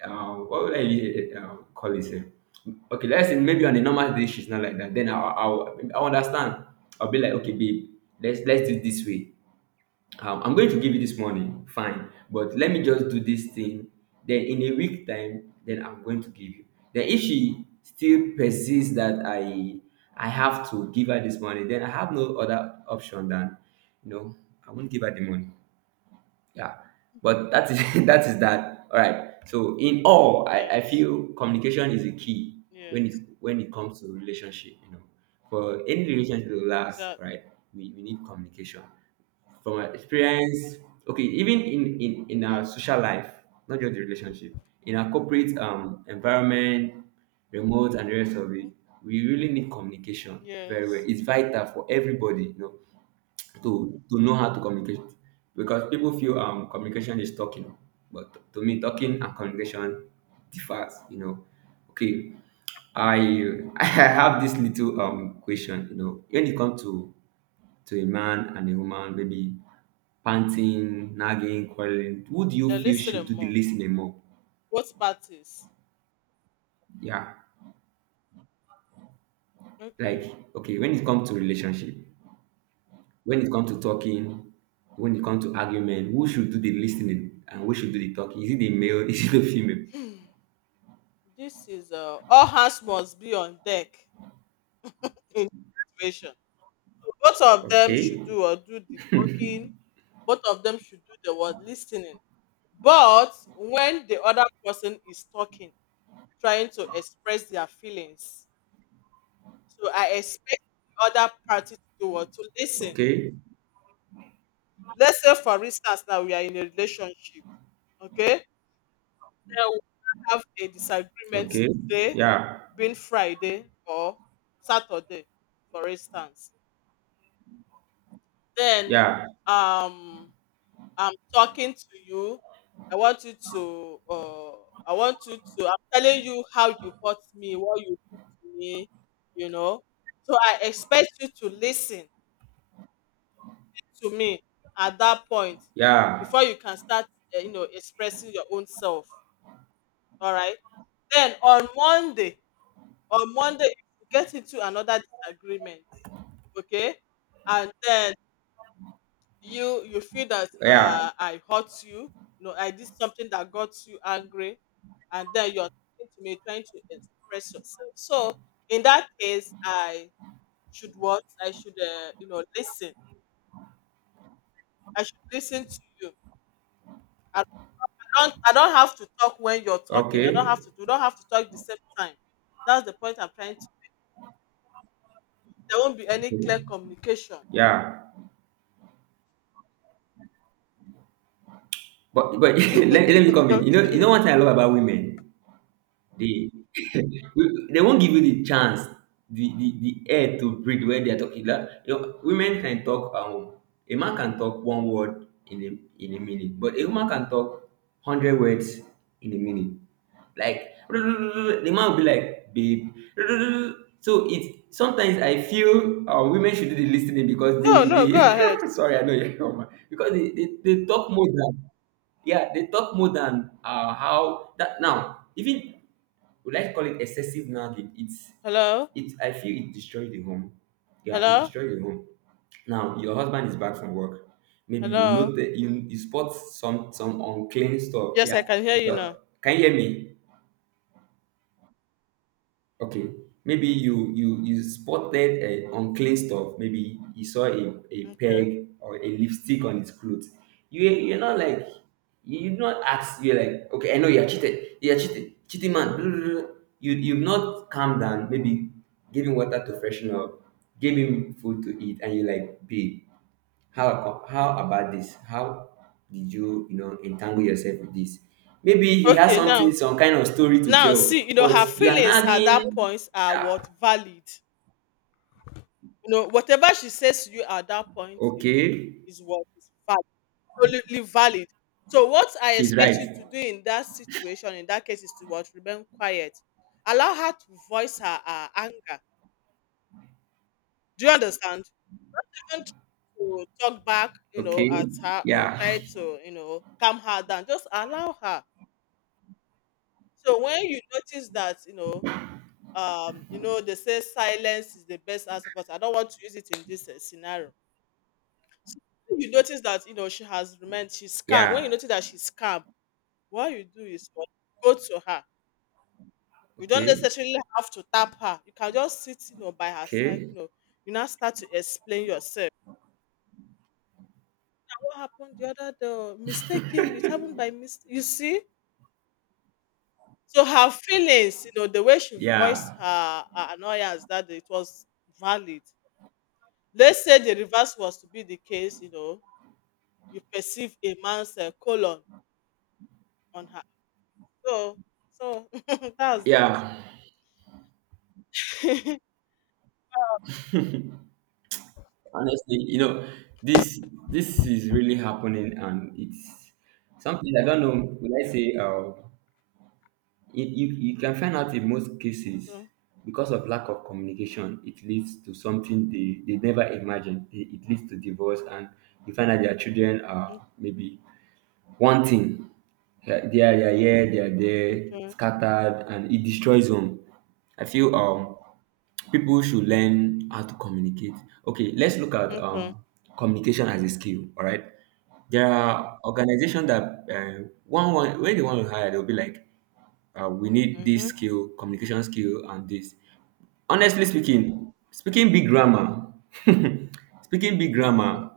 right: What would I really, call it? Eh? Okay, let's say maybe on a normal day she's not like that. Then I'll understand. I'll be like, okay, babe, let's do it this way. I'm going to give you this money, fine, but let me just do this thing. Then in a week time, then I'm going to give you. Then if she still persists that I have to give her this money, then I have no other option than, you know, I won't give her the money. Yeah, but that is that is that. All right. So in all, I
left: yes,
right: feel communication is a key when it
left: yes,
right: when it comes to relationship. You know, for any relationship to last,
left: exactly.
right: right, we need communication. From my experience, okay, even in our
left: Yes.
right: social life, not just the relationship, in our corporate environment, remote and the rest of it, we really need communication very well.
left: Yes.
right: It's vital for everybody. You know, to know how to communicate because people feel communication is talking, but to me talking and communication differs. Okay I I have this little question, you know, when it comes to a man and a woman, maybe panting, nagging, quarreling, who do
left: They
right: you feel
left: listed
right: should
left: them
right: do the
left: more.
right: listening more?
left: Both parties.
right: Yeah, like
left: Okay.
right: okay, when it comes to relationship, when it comes to talking, when it comes to argument, who should do the listening and who should do the talking? Is it the male? Is it the female?
left: This is all hands must be on deck in this situation. So both of them
right: Okay,
left: should do or do the talking. Both of them should do the word listening. But when the other person is talking, trying to express their feelings, so I expect the other party to do what, to listen.
right: okay,
left: Let's say, for instance, now we are in a relationship. Okay, then we have a disagreement
right: okay.
left: today,
right: Yeah,
left: being Friday or Saturday, for instance. Then,
right: yeah,
left: um, I'm talking to you. I want you to. Uh, I want you to, I'm telling you how you hurt me, what you did to me. You know. So I expect you to listen to me at that point
right: yeah,
left: before you can start, you know, expressing your own self. All right. Then on Monday, if you get into another disagreement, okay, and then you feel that,
right: yeah.
left: I hurt you, you know, I did something that got you angry, and then you're talking to me trying to express yourself. So in that case, I should what, I should, you know, listen. I should listen to you. I don't I don't have to talk when you're talking. I don't
right: Okay,
left: have to. We don't have to talk the same time. That's the point I'm trying to. There won't be any
right: okay.
left: clear communication.
right: Yeah. But let me come in. You know, you
left: Okay.
right: know, one thing I love about women. They they won't give you the chance, the air to breathe where they are talking. Like, you know, women can talk at home. A man can talk one word in a minute, but a woman can talk hundred
left: Mm.
right: words in a minute. Like the man will be like, babe. So it's sometimes I feel women should do the listening because
left: No,
right: they
left: no,
right: they
left: go ahead.
right: sorry I know you because they talk more than yeah they talk more than how that now, even would like to call it excessive now that it's
left: Hello,
right: it, I feel it destroyed the home. Yeah, it
left: hello,
right: destroyed the home. Now your husband is back from work, maybe you
left: hello.
right: note that you spot some unclean stuff.
left: Yes,
right: Yeah,
left: I can hear you now.
right: but can you hear me? Okay, maybe you you spotted a unclean stuff, maybe you saw a
left: Okay.
right: peg or a lipstick on his clothes. You, you're not like, you not ask, you're like, okay, I know you're cheated, you're cheated, cheating man, blah, blah, blah. You you've not calmed down, maybe giving water to freshen up, gave him food to eat, and you're like, babe, how about this? How did you, you know, entangle yourself with this? Maybe he has
left: Okay,
right: something,
left: now,
right: some kind of story to
left: now,
right: tell,
left: see, you know,
right: but
left: her
right: you are
left: feelings at
right: nagging.
left: that point are what,
right: Yeah,
left: valid. You know, whatever she says to you at that point, you know,
right: okay,
left: is what is valid, absolutely valid. So, what I
right: she's
left: expect
right: right.
left: you to do in that situation, in that case, is to what, remain quiet, allow her to voice her anger. Do you understand? Don't try to talk back, you know,
right: Okay.
left: at her, or
right: Yeah.
left: try to, you know, calm her down. Just allow her. So when you notice that, you know, they say silence is the best answer, but I don't want to use it in this scenario. So when you notice that, you know, she's calm. When you
right: Yeah.
left: notice that she's calm, what you do is what, go to her. You don't
right: Okay,
left: necessarily have to tap her. You can just sit, you know, by her side, you
right: okay.
left: know, you now start to explain yourself, what happened the other day, oh, mistaken, it happened by mistake, you see. So her feelings, you know, the way she voiced
right: Yeah.
left: her annoyance that day, it was valid. Let's say the reverse was to be the case, you know, you perceive a man's colon on her. So, so that's it.
right: Yeah. Honestly, you know, this this is really happening, and it's something I don't know, would I say, uh, it, you can find out. In most cases,
left: True,
right: because of lack of communication, it leads to something they never imagined. It leads to divorce, and you find out their children
left: mm,
right: are maybe one thing. Yeah, they are, they are here, they are there,
left: okay,
right: scattered, and it destroys home. I feel people should learn how to communicate. Okay, let's look at
left: okay,
right: communication as a skill. All right, there are organizations that one when they want to hire, they'll be like, we need this
left: mhm,
right: skill, communication skill, and this. Honestly speaking, speaking big grammar, speaking big grammar.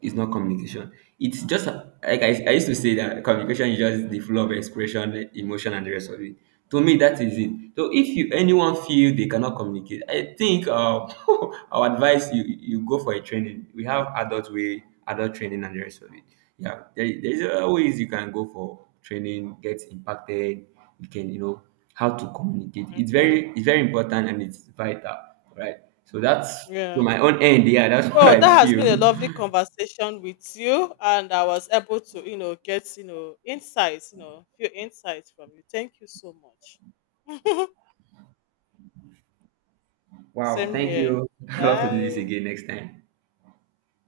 right: It's not communication. It's just like I used to say that communication is just
left: okay,
right: the flow of expression, emotion, and the rest of it. To me, that is it. So if you, anyone feel they cannot communicate, I think our advice, you go for a training. We have adult way, adult training, and the rest of it. Yeah, there's a ways you can go for training, get impacted. You can, you know, how to communicate. It's
left: okay,
right: very, it's very important and it's vital, right? So that's to
left: yeah.
right: my own end. Yeah, that's what
left: Oh,
right: I
left: that has been a
right: feel.
left: lovely conversation with you, and I was able to, you know, get, you know, insights, you know, few insights from you. Thank you so much.
right: Wow,
left: Same
right: thank
left: here.
right: you. I love to do this
left: Bye.
right: again next time.